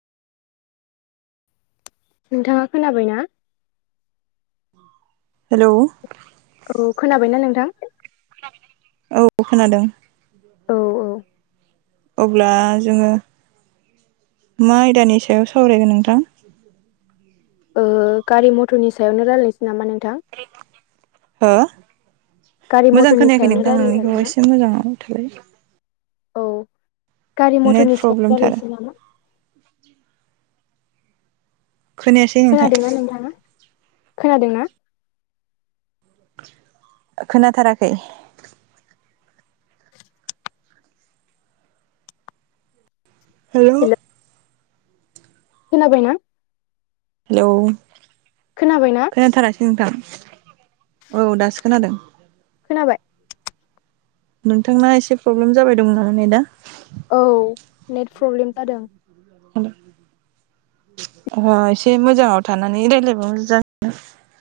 नोंथाङा खोनाबायना हेलौ, औ खोनाबायना नोंथां औ खोनादों औ औ अब्ला जोङो मा आयदानि सायाव सावरायगोन नोंथां [inaudible] ओ गारि मथरनि सायावनो रायलायनोसै नामा नोंथां हो गारि मोजां मथरनि खोनायाखै सायावनो नोंथां रायलायजागोन नोंनिखौ ना एसे मोजाङाव थालाय औ गारि नेट मथरनि सायाव प्रब्लेमथार रालायनोसै नामा खोनायासै नोंथां खोनादों ना नोंथाङा खोनादोंना खोनाथाराखै हेलौ, हेल' खोनाबायना हेलौ खोनाबायना खोनाथारासै नोंथां औ दासो खोनादों खोनाबाय नोंथांना एसे प्रब्लेम जाबाय दं ना नेदा? औ नेट प्रब्लेम जादों। अ एसे मोजाङाव थानानै रायलायबाबो जाग